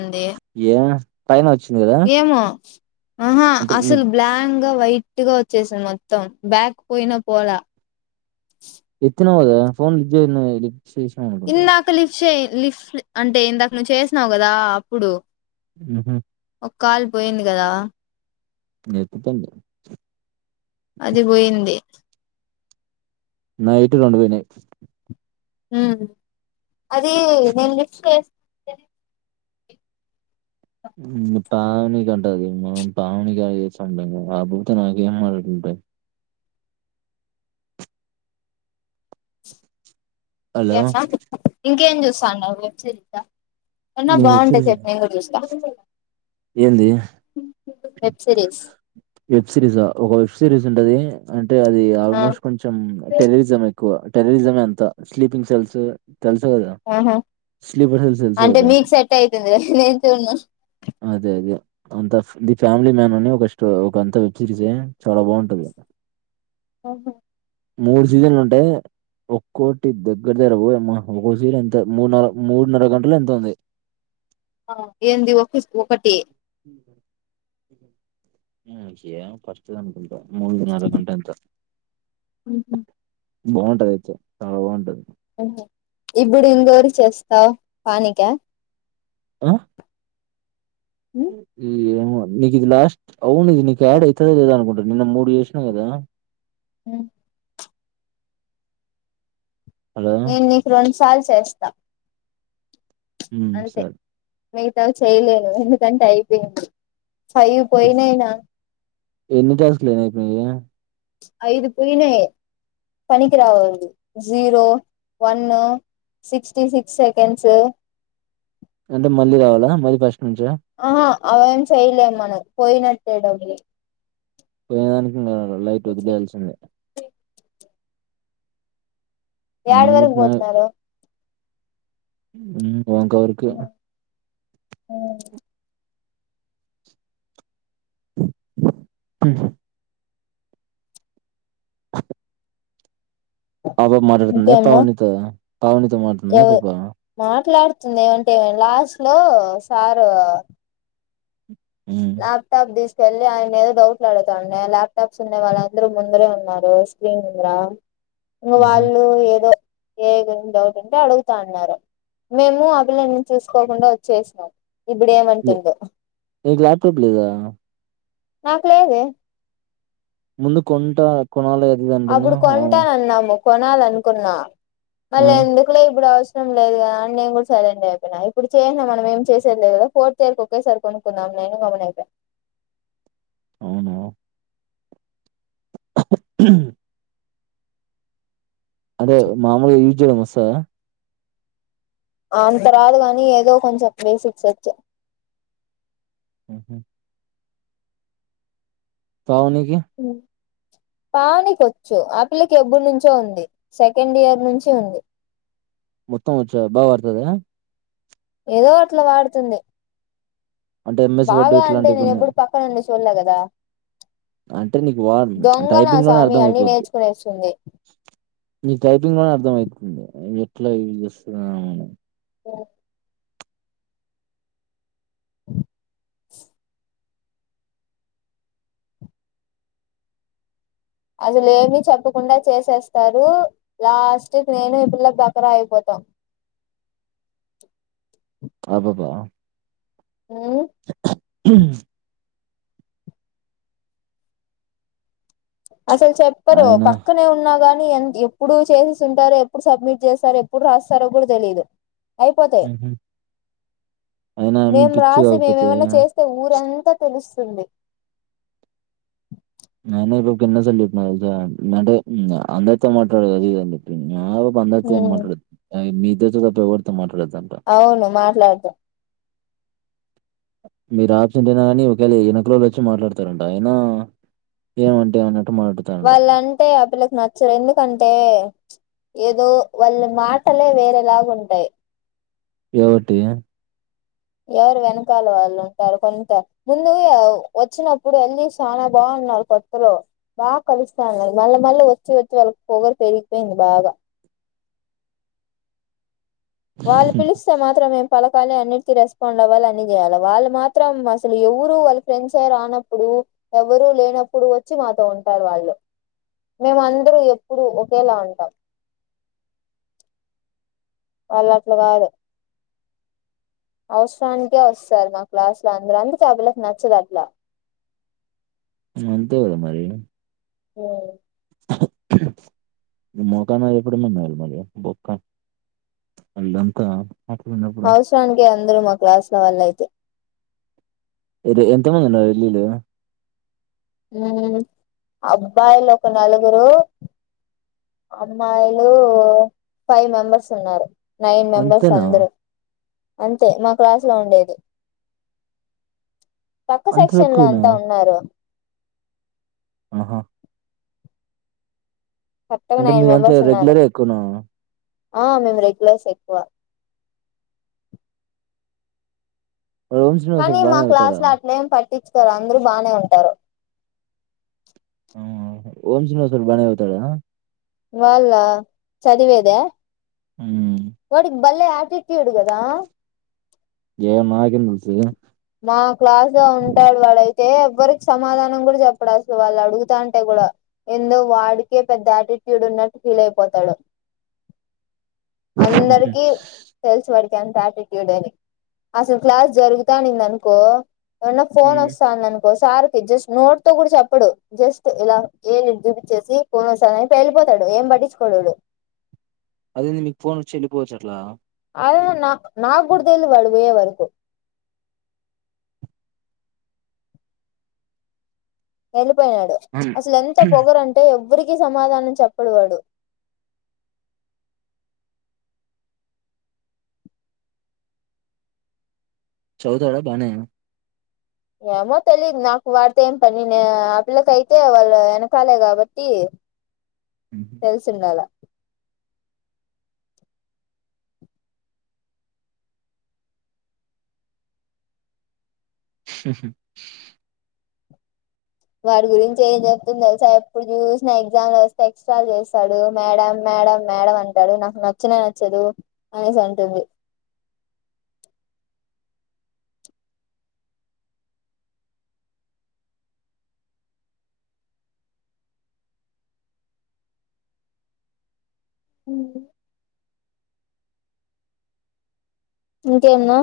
ఉంది ఏ పైన వచ్చింది కదా ఏమో ఆహా అంటే నీ అసలు బ్లాంక్ వైట్ గా వచ్చేసిాంది మొత్తం బ్యాక్ పోయిన పోలా ఎత్తినవు కదా ఫోన్ లిఫ్ట్ చేయలేదేంటి ఇందాక లిఫ్ట్ చే లిఫ్ట్ అంటే ఇందాక నువ్వు చేసినావు్ కదా అప్పుడు ఆహా కాల్ పోయింది కదా నెట్టు తుండు అది పోయింది నాదైతే రెండు పోయినాయి అది నేను లిస్ట్ చేస్త పాావని కంటది నే పావని కి ఏడ చేస్తే నేను ఊకనే గేమ్ ఆడుకుంటా హలో స ఇంకేం చూస్తున్నావ్ వెబ్ సిరీస్ ఆ అన్న నేను వెబ్ బాగుంటే సిరీస్ చెప్పు నేను కూడా చూస్తా ఏంది వెబ్ సిరీస్ వెబ్ సిరీస్ ఆ ఒక సిరీస్ ఉంటది అంటే అది ఆ ఆల్మోస్ట్ కొంచెం టెరరిజం ఎక్కువ టెరరిజం అంత స్లీపింగ్ సెల్స్ తెలుసు కదా ఆహా స్లీపర్ హెల్త్ తెలుసు అంటే కదా మీకు సెట్ అయితుంది నేను చూడను అదే అదే అంత ఫ్యామిలీ మ్యాన్ అని ఒక ఒక అంత వెబ్ సిరీస్ ఏ చాలా బాగుంటది ఓహో మూడు సీజన్లో ఉంటాయి ఒక్కోటి దగ్గర దగర ఓయమ్మ ఒక్కొక్క సిరీ ఎంత మూడు నర మూడున్నర గంటలు ఎంతో ఉంది ఆ ఏంది ఒక సి ఒకటి మ్మ్ యా ఫస్ట్ మూడున్నర గంట అంత అహ బాగుంటది అయితే చాలా బాగుంటది ఇప్పుడు ఇంకోరికి చేస్తావ్ పావనిక ఆ మ్మ్ ఏమో నీకు ఇది లాస్ట్ అవును ఇది నీకు యాడ్ అయితది అనుకుంటా నిన్న మూడు చేసినవు కదా అ హలో నేను నీకు రెండు సార్లు చేస్తాను ఉ సర మిగతా చేయలేను ఎందుకంటే అయిపోయింది సాయి పోయినయినా ఎన్ని టాస్క్లు అయినాయి ఇప్పుడు నీవి ఐదు పోయినా పనికి రావాలి zero one sixty six seconds అంటే మళ్ళీ రావాలా మళ్ళీ ఫస్ట్ నుంచ ఆహా అవేం చేయలే మనకు పోయినట్టేయడని వ ైట్ వదిలే కలిస ఏడు నైట్ వరకు పోతున్నారు అకావరుకు అ ప పాపా మాట్డుతుందా ఇంకేమన్నా తవనీతో తావనీతో మాట్తుందా పాపా వస్తుంది ఏమంటేమ లాస్ట్ లో సారు హ్మ్ ఆలాభ తాపు దేశ తెళ్ళలి ఆయన ఏదో డౌట్లులాడుతాే ల్యాప్టాప్స్ ఉన్నా వాళ్ళందరూ ముందరే ఉన్నారు స్క్రీన్ంద ఇంకా ఊహూ వాళ్ళు ఏదో ఏ డౌట్ ఉంటే అడుగుతా అన్నారు మేము ఆ పిల్లని చూసుకోకుండా వచ్చేసాం ఇప్పుడ ఏమంటుందో ప్పులేదా నాకు లేదు ముందు కొంట కొనాలి అప్పుడు అదుదంటేనువు కొంటానన్నాము కొనాలనుకున్నా మళ్ళీ ఎందుకులో ఇప్పుడు ష్టం లేదు కదాని నేను కూడా సైలెంట్ అయి ఇప్పుడు చేసా మనం ఏం చేసేదిదుదా ఫోర్త్ ఇయర్కి ఒకేసారి కొనుక్కున్నాం గమన ఇపో అవునా అదే మామూలుగా యూజ్ చేడం మసాాలా ఆ తర్వాత గానీ ఏదో కొంచెం బేసిక్స్ వచ్చే హహ పావునుక పావనిక వచ్చు ఆ పిల్లకి ఎబ్బరు నుంచో ఉంది సెకండ్ ఇయర్ నుంచి ఉంది మొత్తం వచ్చ బాగా వడుతుద ఏదో అట్లా వాడుతుంది అంటే ఎంఎస్ వర్డ్ బాగా అంటే ఇట్లాంటివి నేను కొన్ని ఎప్పుడు పక్కనండి చల్ కదా అంటే నీకు వా దొంగ నా టైపింగ్ లోనే స్వామి అర్థం అన్ని అయిపోద్ది నేర్చుకునేస్తుంది మీ టైపింగ్ లోనే అర్థం అవుతుంది ఎట్లా యూజ్ చేస్తున్నా మని ఓ అ అసలు ఏమి చెప్పకుండా చేసేస్తారు లాస్ట్ నేను ఈ పిల్లలకు దకర అయిపోతాం ఆబాబా ఉమ్ హ అసలు చెప్పరు ఆయన పక్కనే ఉన్నా గాని ఎ ఎప్పుడు చేసస్తుంటారో ఎప్పుడు సబ్మిట్ చేస్తారో ఎప్పుడు రాస్తారో కూడా తెలియదు అయిపోతాయి ఆయన ఆమె మేము పిచ్చి రాసి కాకపోతే మేముమన్నా చేస్తే ఊరంతా తెలుసు తంది నన ఇ కిన్న సల్లి మంటే అందతో మాటలి బంద ఉమ్ మాట్డ మీ ఇద చ తప్పవడుతో మాట్లాడదు అవును మాట్లాడదు మీరు ఆబ్జెంటీనా ని ఒకవేళ వెనక రోజ వచ్చి మాట్లాడతారంట ఆయన ఏమంటే ఏమనంట వాళ్ళంటే ఆ పిల్లకి నచ్చరు ఎందుకంటే ఏదో వాళ్ళ మాటలే వేరేలాగుంటాయి ఏవటి ఎవరు వెనకాల వాళ్ళు ఉంటారు కొంత ముందు వచ్చినప్పుడు వెళ్ళలి చాలా బాగు కొతులో బాగా కలుస్తానుది మళ్ళీ మళ్ళీ వచ్చి వచ్చి వాళ్ళకి పోగరు పెరిగిపోయింది బాగా [inaudible] వాళ్ళు పిలిస్తే మాత్రం ఏం పల తనే అన్నిటికి రెస్పాండ్ అవ్వాల అన్నీ చేయాల వాళ్ళు మాత్రం అసలు ఎవ్వరు వాళ్ళ ఫ్రెండ్స్ యే రానప్పుడు ఎవ్వరు లేనప్పుడు వచ్చి మాతో ఉంటారు వాళ్ళు మేము అందరూ ఎప్పుడు ఒకేలా ఉంటాం వాళ్ళు అట్లా కాదు అవసరానికే వస్తారు మా క్లాసు‌లో అందరు అందుకే ఆ పిల్లకి నచ్చదు అట్లా హ్మ్ అంతేకదా మరి హ్మ్ [unintelligible] నిన్న ఊకన్నది ఎప్పుడు మింగాలి మరి బొక్క అల్లంకా అవసరానికే అందరూ మా క్లాసులో వాళ్ళు అయితే ఎంత మంది ఉన్నారు వెళ్ళిలో హ్మ్ అబ్బాయిలు ఒక నలుగురు అమ్మాయిలు ఫైవ్ మెంబర్స్ ఉన్నారు నైన్ మెంబర్స్ అంతేనా? అందరూ అంతే మా క్లాస్ లో ఉండేది పక్క అంత సెక్షన్ లో తక్కువనా? అంతా ఉన్నారు ఆహా మొత్తం అంటే నైన్ మీదంతా మెంబర్స్ ఉన్నారు రెగ్యులరే ఎక్కువనా? ఆ మేము రెగ్యులర్స్ ఎక్కువ వాడు ఓం కానీ శ్రీనివాసరావు మా బానే చదువుతాడా? క్లాస్‌లా అట్లేం పట్టిచుకోరు అందరూ బానే ఉంటారు హ్మ్ ఓం శ్రీనివాస్ సార్ బానే చదువుతాడా వాళ్ల్ళ చదివేదా హ్మ్ వాడికి భలే అ టిట్యూడ్ కదా ఏమో మాకేం తెలుసు తే ఎవ్వరికి సమాధానం కూడా చెప్పాడు అసలు వాళ్ళు అడుగుతాంటే కూడా ఎందో వాడికే పెద్ద యాటి ట్యూడ్‌వున్నటు ఫీల్ అయిపోతాడు అందరికి తెలుసు వాడికి ఎంత యాటిట్యూడ్ అని అసలు క్లాస్ జరుగు తానింది అనుకో ఏమన్నా ఫోన్ హ్మ్ వస్తాంది అను కో సారికి జస్ట్ నోటితో కూడా చెప్పడు జస్ట్ ఇలా ఏలు ఇటు చూపిచేసి పోదునా సార్ అని వెళ్ళిపో తాడు ఏంపట్టిచుకోడు వీడు అదేంది మీకు ఫోన్ వచ్చి వెళ్ళిపోవచ్చ అట్లా అదేకదా నా నాక్కూడా తెల్దు వాడు పోయేవరకు వెళ్లిపోయాడు అవును అసలు ఎంత పొగరంటే ఎవరికి సమాధానం చెప్పడు వాడు చదువుతాడ బానే ఏమో తెలిదు నాకు వాడితో ఏంపని నే ఆ పిల్లకి అయితే వాళ్ళు ఎనకాలే కాబట్టి ఉహు తెలిసిందల [unintelligible] వాడి గురించి ఏం చెప్తుంది తెలుసా ఎప్పుడు చూసినా ఎగ్జామ్ లో వస్తే ఎక్స్ట్రా చేస్తాడు మేడం మేడం మేడం అంటాడు నాకు నచ్చనే నచ్చదు అనేసి అంటుంది హ్మ్ ఇంకేంది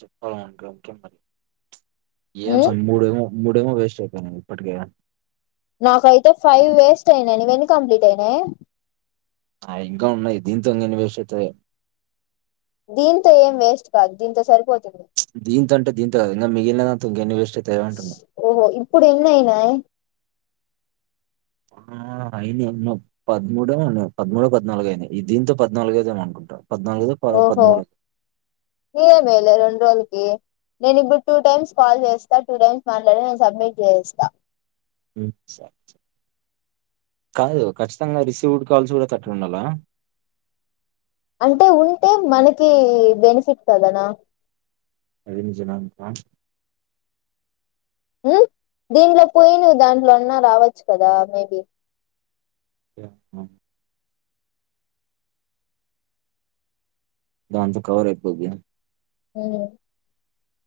చెప్పాల ఉంటే ఇంకేంమరి ఏం ఉమ్ సామి మూడేమో మూడేమో వే స్ట్ అయిపోయినాయ్ ఇప్పటికే నాకైతే ఫైవ్ వేస్ట్ అయినాయ్ నీవెన్ని కంప్లీట్ అయినాయ్ ఆ ఇంకా ఉన్నాయ్ దీంతో ఇంక ఎన్ని వేస్ట్ అవుతాయో దీంతో ఏం వేస్ట్ కాదు దీంతో సరిపోతుంది దీంతో అంటే దీంత కాదు మిగిలినా వాటిలో ఇంకా ఎన్ని ఓహో ఇప్పుడు ఎన్నయినా ఆ అయినా పదమూడు పదమూడో పద్నాలుగు అయినాయి దీంతో పద్నాలుగు అయితయి అనుకుంటా పద్నాలుగైదో ప ఓహో పదమూడో [unintelligible] నేను ఇప్పుడు టూ టైమ్స్ కాల్ చేస్తా టూ టైమ్స్ మాట్లాడి నేను సబ్మిట్ చేసేస్తా స కాదు ఖచ్చితంగా రిసీవ్డ్ కాల్స్ కూడా థర్టీ ఉండాలా అంటే ఉంటే మనకె బెనిఫిట్ కదనా అది నిజమే అనుకో దీంట్లో పోయి నా దాంట్లో ఆన్నా రావచ్చు కదా మేబి దాంతో కవర అయిపోది హూ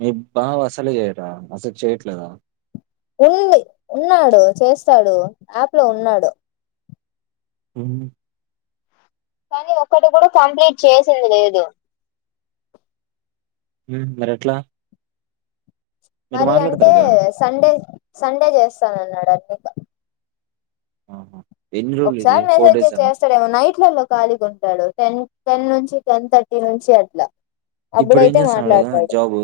మీ బావ అసలే చేయరా అసలు చేయ్యట్లేదా ఉంది ఉన్నాడు చేస్తాడు యాప్ లో ఉన్నాడు హామ్ కానీ ఒక్కటి కూడా కంప్లీట్ చేసింది లేదు మరి ఎట్లా మీరు మరి అంటే మాట్లాడతారుగా సండే సండే చేస్తాను అన్నాడు ఆహా ఎన్ని రోజులు ఇది ఒకసారి ఫోర్ మెసేజ్ డేస్ చేయి అనా చేస్తాడేమో నైట్లలో ఖాలీగా ఉంటాడు టెన్ టెన్ నుంచి టెన్ థర్టీ నుంచి అట్లా ఇప్పుడు ఏం అప్పుడైతే చేస్తున్నాడు మాట్లాడతాడు జాబ్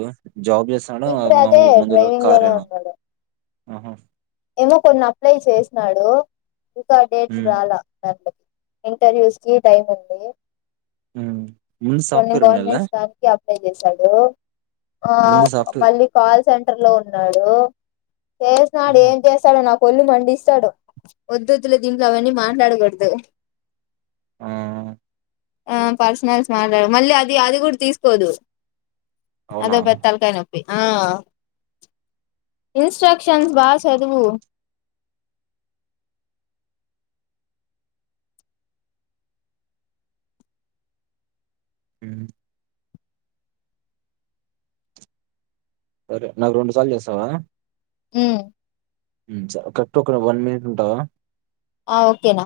జాబ్ చేస్తున్నాడ ఇప్పుడు అదే మాముూలుగా ముందు ల డ్రైవింగ్ లోనే కార్న ఉన్నాడు ఆహా ఏమో కొన్ని అప్లై చేసినాడు ఇంకా డేట్ ఉమ్, రాలా ఇంటర్వ్యూస్ కి టైం ఉంది ఉమ్. ముందు కొన్ని సాఫ్ట్వేర్ ఉండాలా [unintelligible] అప్లై చేశాడు ఆ ముందు సాఫ్ట్వేర్ మళ్ళీ కాల్ సెంటర్ లో ఉన్నాడు చేసినాడు ఆహా. స్తాడు నాకు ఒళ్ళు మండిస్తాడు వద్దుద్దులే దీంట్లో అవన్నీ మాట్లాడకూడదు ఆహ ఆ పర్సనల్స్ మాట్లాడ మళ్ళీ అది అది కూడా తీసుకోదు అది అవునా ఒక తలకాయ నొప్పి ఇన్స్టక్షన్స్ బా చదువు హ్మ సరే నాకు రెండు సార్లు చేస్తావా హహాయ్ స కరెక్ట్ ఒక వన్ మినిట్ ఉంటాదా ఆ ఓకేనా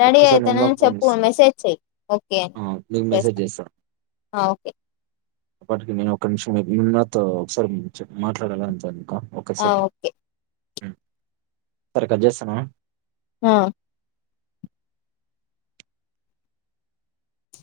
రెడీ నేను అయితేనని ఫోన్ చెప్పు చేస్తా మెసేజ్ చెయ్య ఓకే అ ఆ, నీకు మెసేజ్ చేస్తాను చేస్తా ఓకే అప్పటికి నేను ఒకక్క నిమిషం ని నాతో ఒకసారి మాట్లాడాల అంతను ఆ ఓకే సరి క చేస్తానా ఆహాయ్